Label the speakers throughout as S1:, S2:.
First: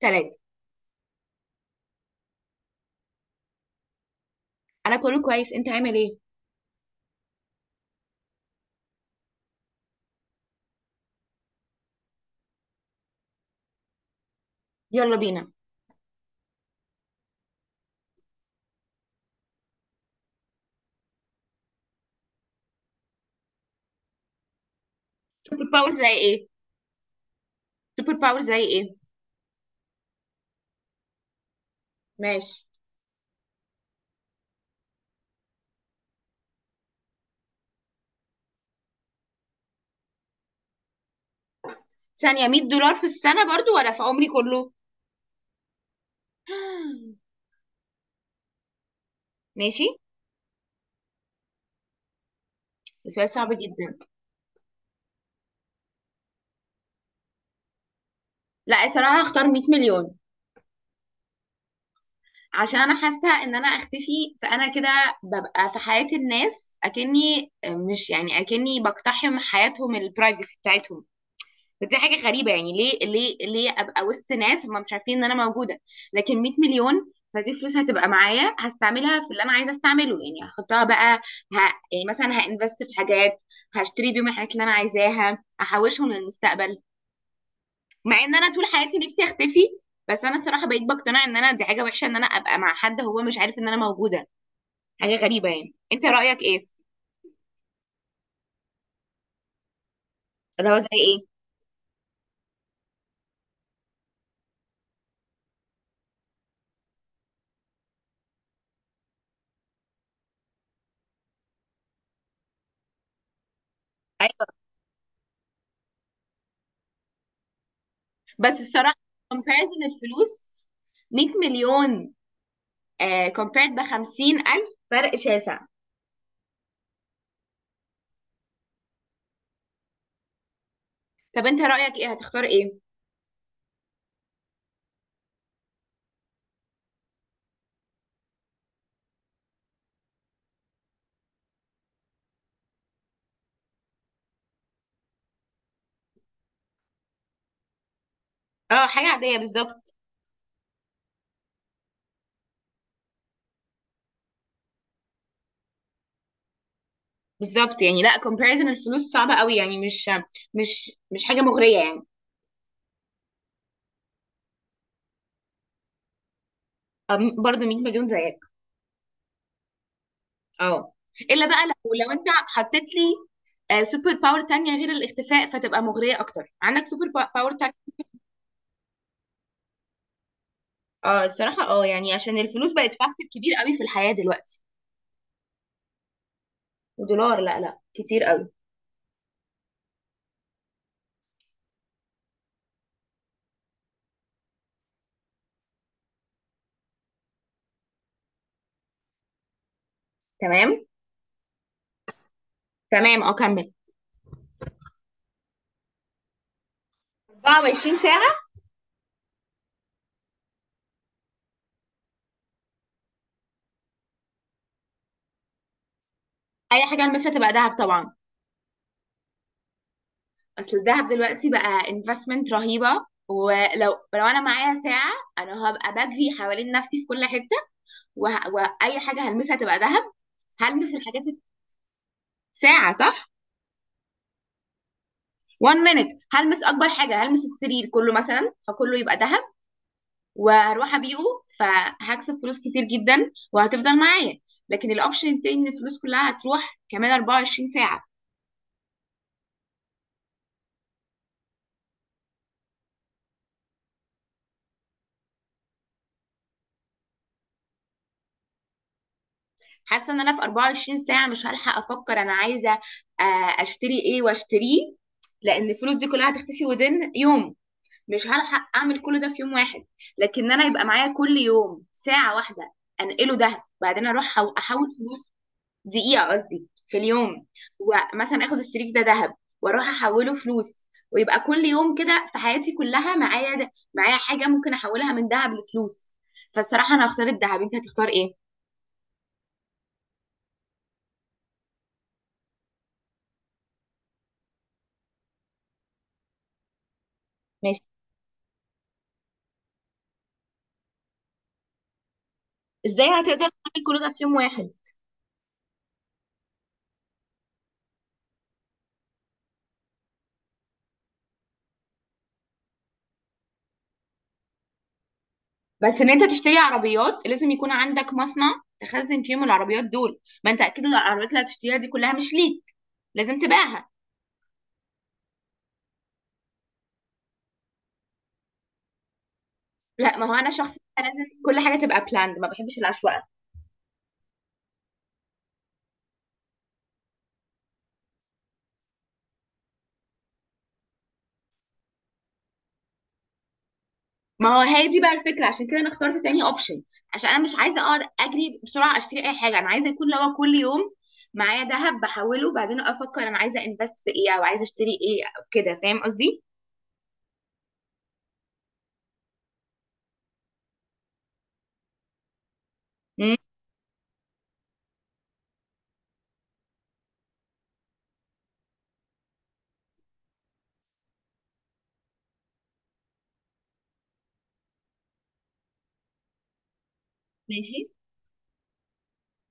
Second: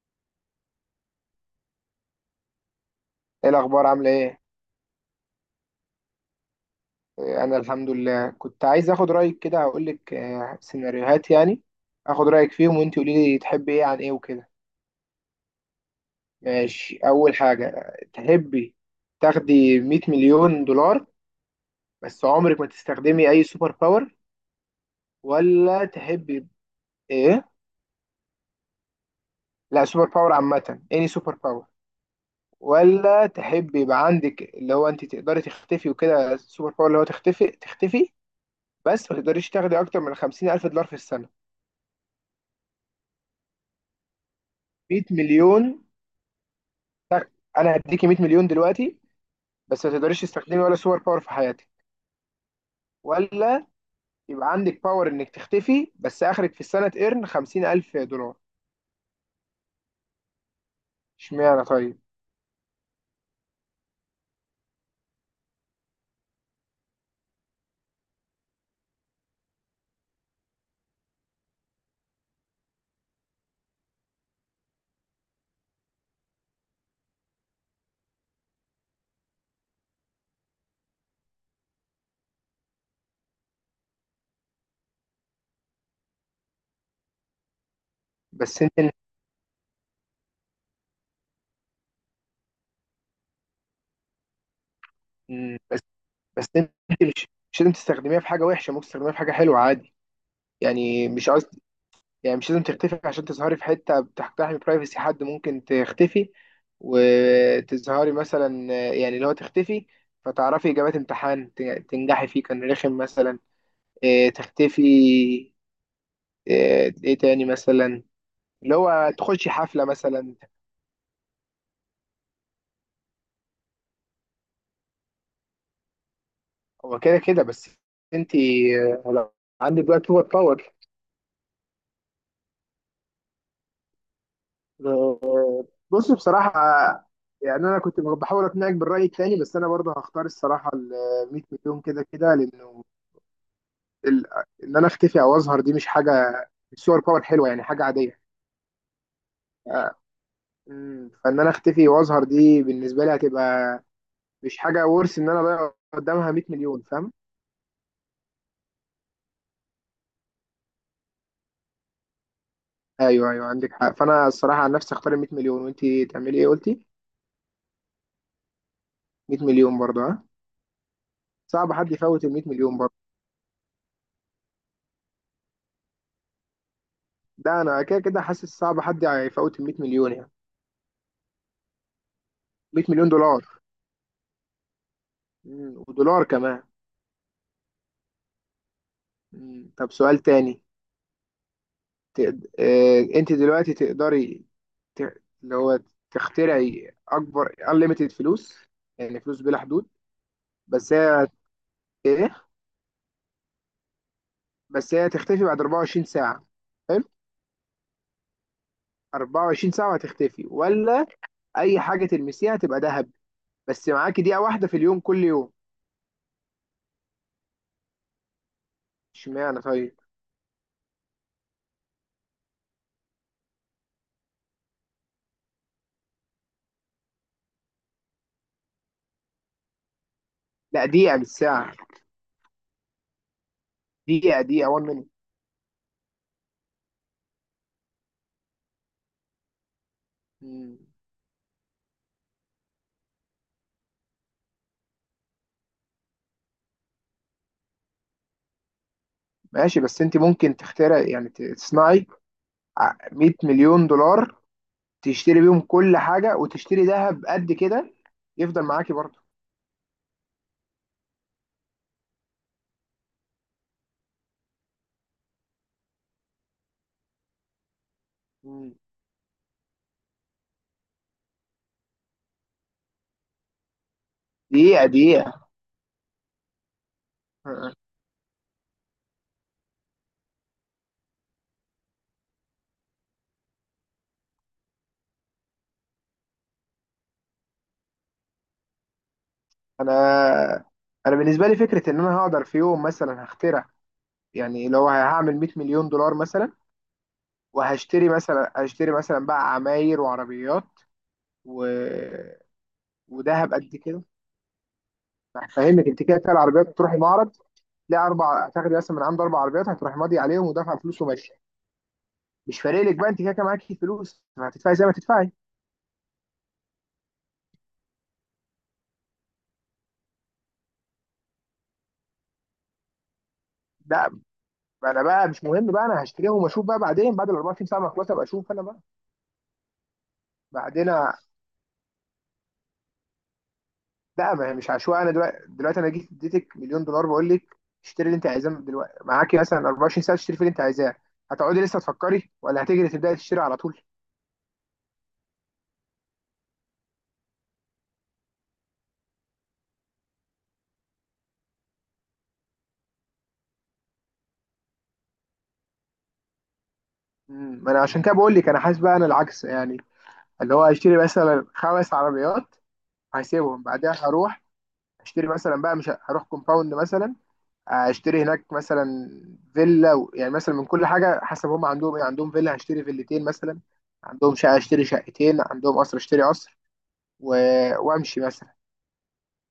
S1: ثلاثة.
S2: ايه الاخبار؟ عامله ايه؟
S1: أنا كله كويس، أنت عامل إيه؟
S2: انا الحمد لله. كنت عايز اخد رايك كده، هقول لك سيناريوهات يعني، اخد رايك فيهم وانت قولي لي تحبي ايه عن ايه وكده.
S1: يلا بينا.
S2: ماشي، اول حاجه، تحبي تاخدي 100 مليون دولار بس عمرك ما تستخدمي اي سوبر باور،
S1: سوبر
S2: ولا
S1: باور زي إيه؟
S2: تحبي ايه؟
S1: سوبر باور زي إيه؟
S2: لا، سوبر باور عامه، اني سوبر باور.
S1: ماشي.
S2: ولا تحبي يبقى عندك اللي هو انت تقدري تختفي وكده، السوبر باور اللي هو تختفي تختفي، بس ما تقدريش تاخدي اكتر من 50 الف دولار في السنه.
S1: ثانية، 100 دولار في السنة برضو ولا في عمري كله؟
S2: 100 مليون. تك. انا هديكي 100 مليون دلوقتي بس
S1: ماشي.
S2: ما تقدريش تستخدمي ولا سوبر باور في حياتك،
S1: بس سؤال صعب
S2: ولا
S1: جدا.
S2: يبقى عندك باور انك تختفي بس اخرك في السنه تقرن 50000 دولار.
S1: لا صراحة هختار 100 مليون.
S2: اشمعنى طيب؟
S1: عشان أنا حاسة إن أنا أختفي فأنا كده ببقى في حياة الناس أكني مش يعني أكني بقتحم حياتهم البرايفسي بتاعتهم. فدي حاجه غريبه يعني، ليه ليه ليه ابقى وسط ناس هم مش عارفين ان انا موجوده. لكن 100 مليون، فدي فلوس هتبقى معايا هستعملها في اللي انا عايزه استعمله. يعني هحطها بقى ه... يعني مثلا هانفست في حاجات، هشتري بيهم الحاجات اللي انا عايزاها، احوشهم للمستقبل. مع ان انا
S2: بس
S1: طول
S2: انت
S1: حياتي نفسي اختفي، بس انا الصراحه بقيت بقتنع ان انا دي حاجه وحشه، ان انا ابقى مع حد هو مش عارف ان انا موجوده. حاجه غريبه
S2: مم،
S1: يعني،
S2: بس
S1: انت رايك
S2: بس
S1: ايه؟
S2: انت مش مش لازم تستخدميها في حاجه وحشه، ممكن تستخدميها في حاجه حلوه عادي.
S1: اللي هو زي
S2: يعني
S1: ايه؟
S2: مش قصدي، يعني مش لازم تختفي عشان تظهري في حته بتحترمي برايفسي حد. ممكن تختفي وتظهري مثلا، يعني اللي هو تختفي فتعرفي اجابات امتحان تنجحي فيه كان رخم مثلا.
S1: ايوه،
S2: تختفي. ايه إيه تاني مثلا؟
S1: بس
S2: اللي
S1: الصراحه
S2: هو تخشي
S1: comparison
S2: حفلة مثلا.
S1: الفلوس، 100 مليون كومبيرد ب 50000، فرق شاسع.
S2: هو كده كده، بس انت لو عندك بقى سوبر باور.
S1: طب انت رأيك ايه، هتختار ايه؟
S2: آه، بص بصراحة، يعني انا كنت بحاول اقنعك بالرأي التاني، بس انا برضه هختار الصراحة ال 100 مليون، كده كده لانه ال- ان انا اختفي او اظهر دي مش حاجة، مش سوبر باور حلوة، يعني حاجة عادية.
S1: اه حاجة عادية بالظبط.
S2: آه، فان انا اختفي واظهر دي بالنسبة لي هتبقى مش حاجة ورث ان انا اضيع قدامها 100 مليون، فاهم؟
S1: بالظبط، يعني لا، comparison الفلوس صعبة قوي، يعني مش حاجة مغرية يعني.
S2: ايوه ايوه، عندك حق، فانا الصراحه عن نفسي اختار ال 100 مليون. وانت تعملي ايه قلتي؟
S1: برضه 100 مليون زيك.
S2: 100 مليون برضه؟ ها،
S1: اه. الا بقى،
S2: صعب
S1: لو
S2: حد
S1: لو انت
S2: يفوت ال 100 مليون
S1: حطيت
S2: برضه،
S1: لي سوبر باور تانية غير الاختفاء فتبقى مغرية اكتر، عندك سوبر باور
S2: ده
S1: تانية؟
S2: انا كده كده حاسس صعب حد يفوت ال 100 مليون يعني.
S1: اه الصراحة، اه يعني عشان الفلوس
S2: 100
S1: بقت
S2: مليون
S1: فاكتور
S2: دولار.
S1: كبير قوي في الحياة دلوقتي.
S2: ودولار كمان.
S1: ودولار، لا لا، كتير قوي.
S2: طب سؤال تاني. انت دلوقتي تقدري ت... اللي هو تخترعي اكبر unlimited فلوس، يعني فلوس بلا حدود،
S1: تمام.
S2: بس هي ايه،
S1: تمام اه، كمل.
S2: بس هي تختفي بعد 24 ساعه. حلو.
S1: 24 ساعة.
S2: 24 ساعه هتختفي، ولا اي حاجه تلمسيها تبقى ذهب بس معاكي دقيقة واحدة في اليوم كل يوم؟
S1: اي حاجة البسها تبقى دهب طبعا.
S2: اشمعنى طيب؟
S1: اصل الذهب دلوقتي بقى investment رهيبة. ولو انا معايا ساعة، انا هبقى بجري حوالين نفسي في كل حتة، وه... واي حاجة هلمسها تبقى ذهب.
S2: لا،
S1: هلمس
S2: دقيقة
S1: الحاجات.
S2: بالساعة.
S1: ساعة صح؟
S2: دقيقة 1 مينيت.
S1: 1 minute. هلمس اكبر حاجة، هلمس السرير كله مثلا فكله يبقى ذهب، وهروح ابيعه، فهكسب فلوس كتير جدا وهتفضل معايا. لكن الاوبشن التاني ان الفلوس كلها هتروح كمان 24 ساعة.
S2: ماشي، بس انت ممكن تخترع، يعني تصنعي 100 مليون دولار تشتري بيهم كل حاجة وتشتري ذهب قد كده، يفضل معاكي برضه.
S1: حاسه ان انا في 24 ساعه مش هلحق افكر انا عايزه اشتري ايه واشتريه، لان الفلوس دي كلها هتختفي وذن يوم. مش هلحق
S2: مم.
S1: اعمل كل ده في يوم واحد. لكن انا يبقى معايا كل يوم ساعه واحده، انقله ده، بعدين اروح احول
S2: دقيقة
S1: فلوس.
S2: دقيقة
S1: دقيقه قصدي، في اليوم.
S2: آه.
S1: ومثلا اخد السريك ده ذهب واروح احوله فلوس، ويبقى كل يوم كده في حياتي كلها معايا ده، معايا حاجه ممكن احولها من ذهب لفلوس. فالصراحه انا هختار الذهب، انت هتختار ايه؟
S2: انا انا بالنسبة لي فكرة ان انا هقدر في يوم مثلا هخترع، يعني لو هعمل 100 مليون دولار مثلا وهشتري مثلا، هشتري مثلا بقى عماير وعربيات و...
S1: ازاي هتقدر
S2: وذهب قد
S1: تعمل كل
S2: كده.
S1: ده في يوم واحد؟
S2: فاهمك، انت كده كده العربيات بتروحي معرض تلاقي اربع، هتاخدي مثلا من عنده اربع عربيات، هتروحي ماضي عليهم ودافعه فلوس وماشيه. مش فارق لك بقى، انت كده كده معاكي فلوس، ما هتدفعي زي ما تدفعي.
S1: بس ان انت تشتري عربيات لازم يكون عندك مصنع تخزن فيهم العربيات دول. ما انت اكيد العربيات اللي هتشتريها دي كلها مش ليك، لازم تبيعها.
S2: لا انا بقى مش مهم، بقى انا هشتريهم واشوف بقى بعدين، بعد ال 24 ساعه ما اخلص ابقى اشوف انا بقى.
S1: لا ما هو انا شخص
S2: بعدين
S1: بقى
S2: أ-
S1: لازم كل حاجه تبقى بلاند، ما بحبش العشوائيه.
S2: لا ما هي مش عشوائي، انا دلوقتي، انا جيت اديتك مليون دولار، بقول لك اشتري اللي انت عايزاه. من دلوقتي معاكي مثلا 24 ساعه تشتري في اللي انت عايزاه، هتقعدي لسه تفكري ولا هتجري تبداي تشتري على طول؟
S1: ما هو هي دي بقى الفكره، عشان كده انا اخترت تاني اوبشن، عشان انا مش عايزه اقعد اجري بسرعه اشتري اي حاجه انا عايزه، يكون لو كل يوم معايا ذهب بحوله وبعدين افكر انا عايزه انفست في ايه او عايزه اشتري ايه او كده، فاهم قصدي؟
S2: ما انا عشان كده بقول لك، انا حاسس بقى انا العكس يعني، اللي هو هيشتري مثلا خمس عربيات،
S1: مم،
S2: هسيبهم بعدها هروح اشتري مثلا بقى، مش هروح كومباوند مثلا، اشتري هناك مثلا فيلا يعني مثلا من كل حاجه حسب هم عندهم ايه، عندهم فيلا هشتري فيلتين مثلا، عندهم شقه اشتري شقتين، عندهم قصر اشتري قصر و...
S1: ماشي.
S2: وامشي مثلا.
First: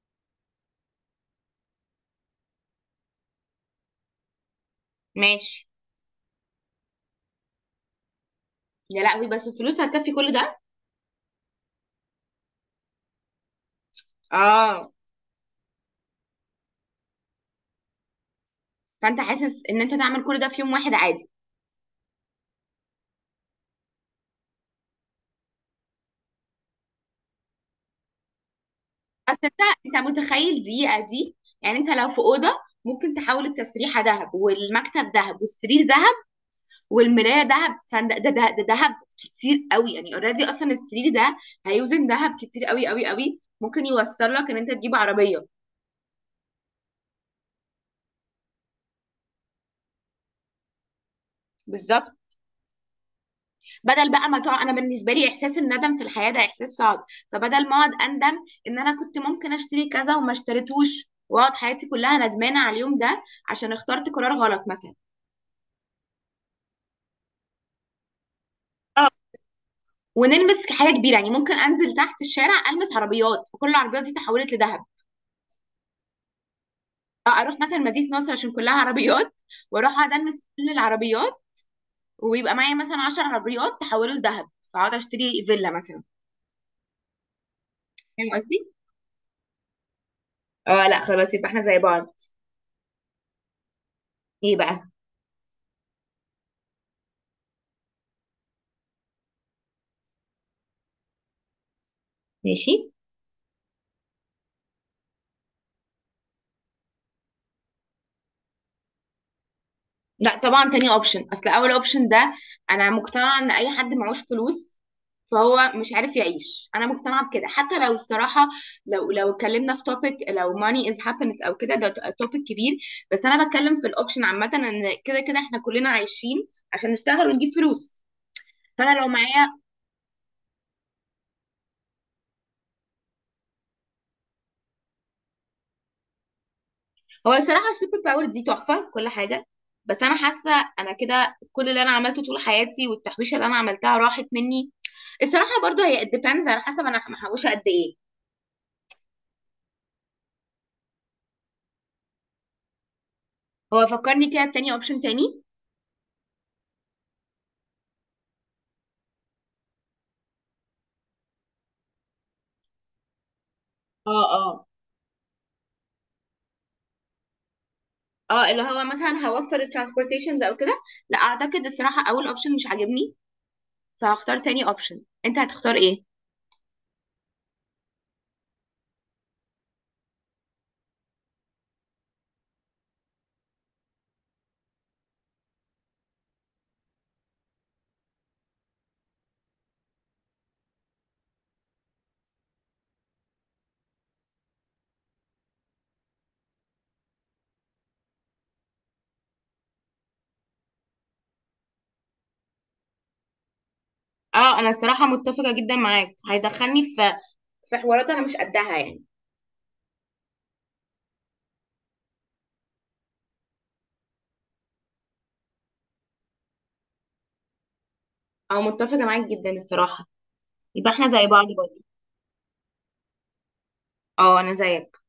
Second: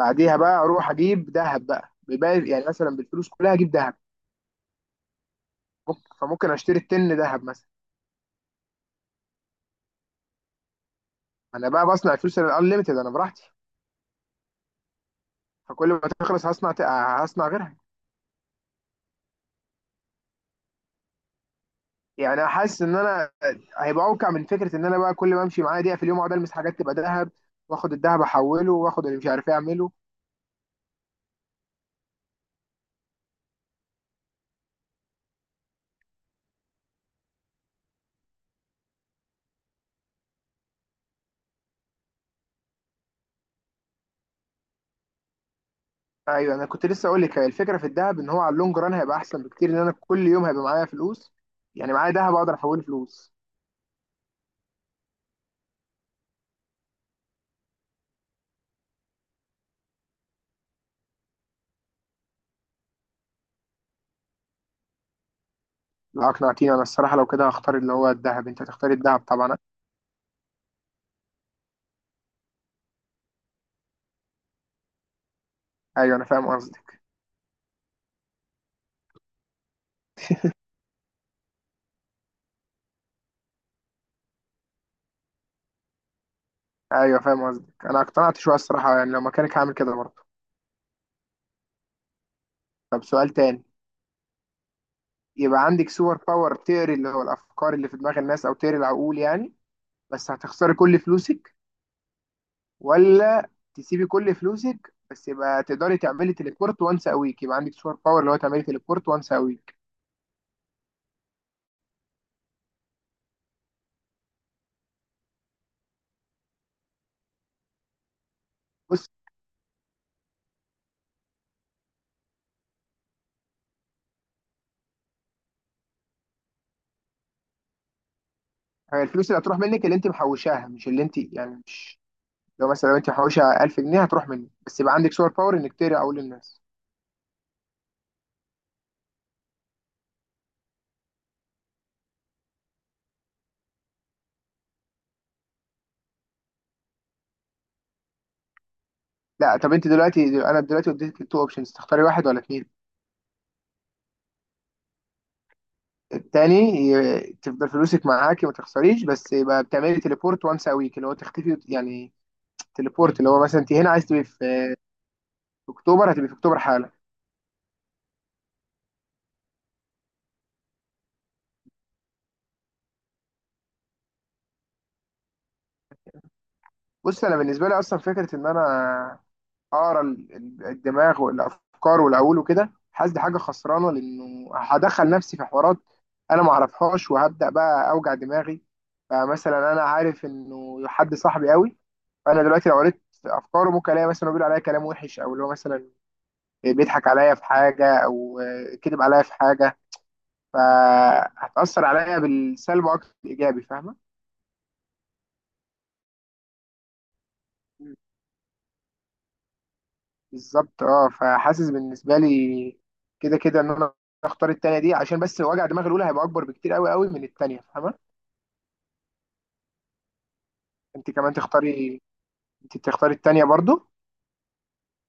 S2: بعديها بقى اروح اجيب ذهب بقى، بيبقى يعني مثلا بالفلوس كلها اجيب ذهب.
S1: ماشي.
S2: فممكن اشتري التن ذهب مثلا.
S1: يا لهوي، بس الفلوس هتكفي كل ده؟
S2: انا بقى بصنع الفلوس الانليمتد انا براحتي،
S1: اه.
S2: فكل ما تخلص هصنع غيرها.
S1: فانت حاسس ان انت تعمل كل ده في يوم واحد عادي؟
S2: يعني حاسس ان انا هيبقى اوقع من فكره ان انا بقى كل ما امشي معايا دقيقه في اليوم اقعد المس حاجات تبقى ذهب، واخد الذهب احوله، واخد اللي مش
S1: بس
S2: عارف
S1: انت،
S2: ايه اعمله.
S1: انت متخيل دقيقه دي؟ يعني انت لو في اوضه ممكن تحول التسريحه ذهب، والمكتب ذهب، والسرير ذهب، والمرايه ذهب، فده ده ده ده ذهب كتير قوي يعني. اوريدي اصلا السرير ده هيوزن ذهب كتير قوي قوي قوي، ممكن يوصل لك ان انت تجيب عربيه.
S2: ايوه انا كنت لسه اقول لك، هي الفكره في الذهب ان هو على اللونج ران هيبقى احسن بكتير، ان انا كل يوم هيبقى معايا فلوس، يعني
S1: بالظبط.
S2: معايا ذهب اقدر احوله فلوس.
S1: بدل بقى ما تقعد، انا بالنسبه لي احساس الندم في الحياه ده احساس صعب، فبدل ما اقعد اندم ان انا كنت ممكن اشتري كذا وما اشتريتوش واقعد حياتي كلها ندمانه على اليوم ده عشان اخترت قرار غلط مثلا.
S2: لا اقنعتيني انا الصراحه، لو كده هختار اللي هو الذهب. انت هتختاري
S1: اه.
S2: الذهب طبعا.
S1: ونلبس حاجه كبيره يعني، ممكن انزل تحت الشارع البس عربيات وكل العربيات دي تحولت لذهب.
S2: ايوه انا فاهم قصدك.
S1: أو اروح مثلا مدينه نصر عشان كلها عربيات، واروح اقعد البس كل العربيات، ويبقى معايا مثلا 10 عربيات تحولوا لذهب، فاقعد اشتري فيلا مثلا.
S2: ايوه فاهم قصدك، انا
S1: فاهم
S2: اقتنعت شويه
S1: قصدي؟
S2: الصراحه، يعني لو مكانك هعمل كده برضه.
S1: اه لا خلاص يبقى احنا زي بعض.
S2: طب سؤال تاني.
S1: ايه بقى؟
S2: يبقى عندك سوبر باور تقري اللي هو الافكار اللي في دماغ الناس، او تقري العقول يعني، بس هتخسري كل فلوسك،
S1: ماشي.
S2: ولا تسيبي كل فلوسك بس يبقى تقدري تعملي تليبورت وانس ا ويك، يبقى عندك سوبر باور اللي هو تعملي تليبورت وانس ا ويك.
S1: لا طبعا تاني اوبشن. اصل اول اوبشن ده، انا مقتنعه ان اي حد معهوش فلوس فهو مش عارف يعيش، انا مقتنعه بكده. حتى لو الصراحه،
S2: بص
S1: لو اتكلمنا في توبيك لو money is happiness او كده، ده توبيك كبير. بس انا بتكلم في الاوبشن عامه، ان كده كده احنا كلنا عايشين عشان نشتغل ونجيب فلوس. فانا
S2: هي
S1: لو
S2: الفلوس اللي
S1: معايا.
S2: هتروح منك اللي انت محوشاها، مش اللي انت يعني مش، لو مثلا لو انت محوشه 1000 جنيه هتروح منك، بس يبقى عندك سوبر باور انك تقري عقول الناس.
S1: هو الصراحه السوبر باور دي تحفه كل حاجه، بس انا حاسه انا كده كل اللي انا عملته طول حياتي والتحويشه اللي انا عملتها راحت مني. الصراحه برضو هي it depends على حسب انا محوشه قد ايه.
S2: لا طب انت دلوقتي، انا دلوقتي اديتك تو اوبشنز، تختاري واحد ولا اتنين؟
S1: هو فكرني كده بتاني اوبشن تاني.
S2: التاني. تفضل فلوسك معاكي ما تخسريش، بس يبقى بتعملي تليبورت وانس ا ويك، اللي هو تختفي يعني، تليبورت اللي هو مثلا انت هنا عايز
S1: اه
S2: تبقي
S1: اه.
S2: في، في اكتوبر هتبقي في اكتوبر حالا.
S1: اه اللي هو مثلا هوفر الترانسبورتيشنز او كده. لا اعتقد الصراحه اول اوبشن مش عاجبني، فهختار تاني اوبشن. انت هتختار ايه؟
S2: بص انا بالنسبه لي اصلا فكره ان انا اقرا الدماغ والافكار والعقول وكده، حاسس دي حاجه خسرانه، لانه هدخل نفسي في حوارات انا ما اعرفهاش وهبدا بقى اوجع دماغي. فمثلا انا عارف انه حد صاحبي قوي، فانا دلوقتي لو قريت افكاره ممكن الاقي مثلا هو بيقول عليا كلام وحش، او اللي هو مثلا بيضحك عليا في حاجه، او كذب عليا في حاجه، فهتاثر عليا بالسلب اكتر من الايجابي، فاهمه؟
S1: اه انا الصراحه متفقه جدا معاك، هيدخلني في حوارات انا مش قدها يعني.
S2: بالظبط. اه فحاسس بالنسبه لي كده كده ان انا اختار التانية دي، عشان بس وجع دماغ الاولى هيبقى اكبر بكتير قوي قوي من التانية، فاهمه؟
S1: او متفقه معاك جدا الصراحه، يبقى احنا
S2: انت
S1: زي
S2: كمان
S1: بعض برضه.
S2: تختاري، انت تختاري التانية برضو.
S1: اه انا زيك.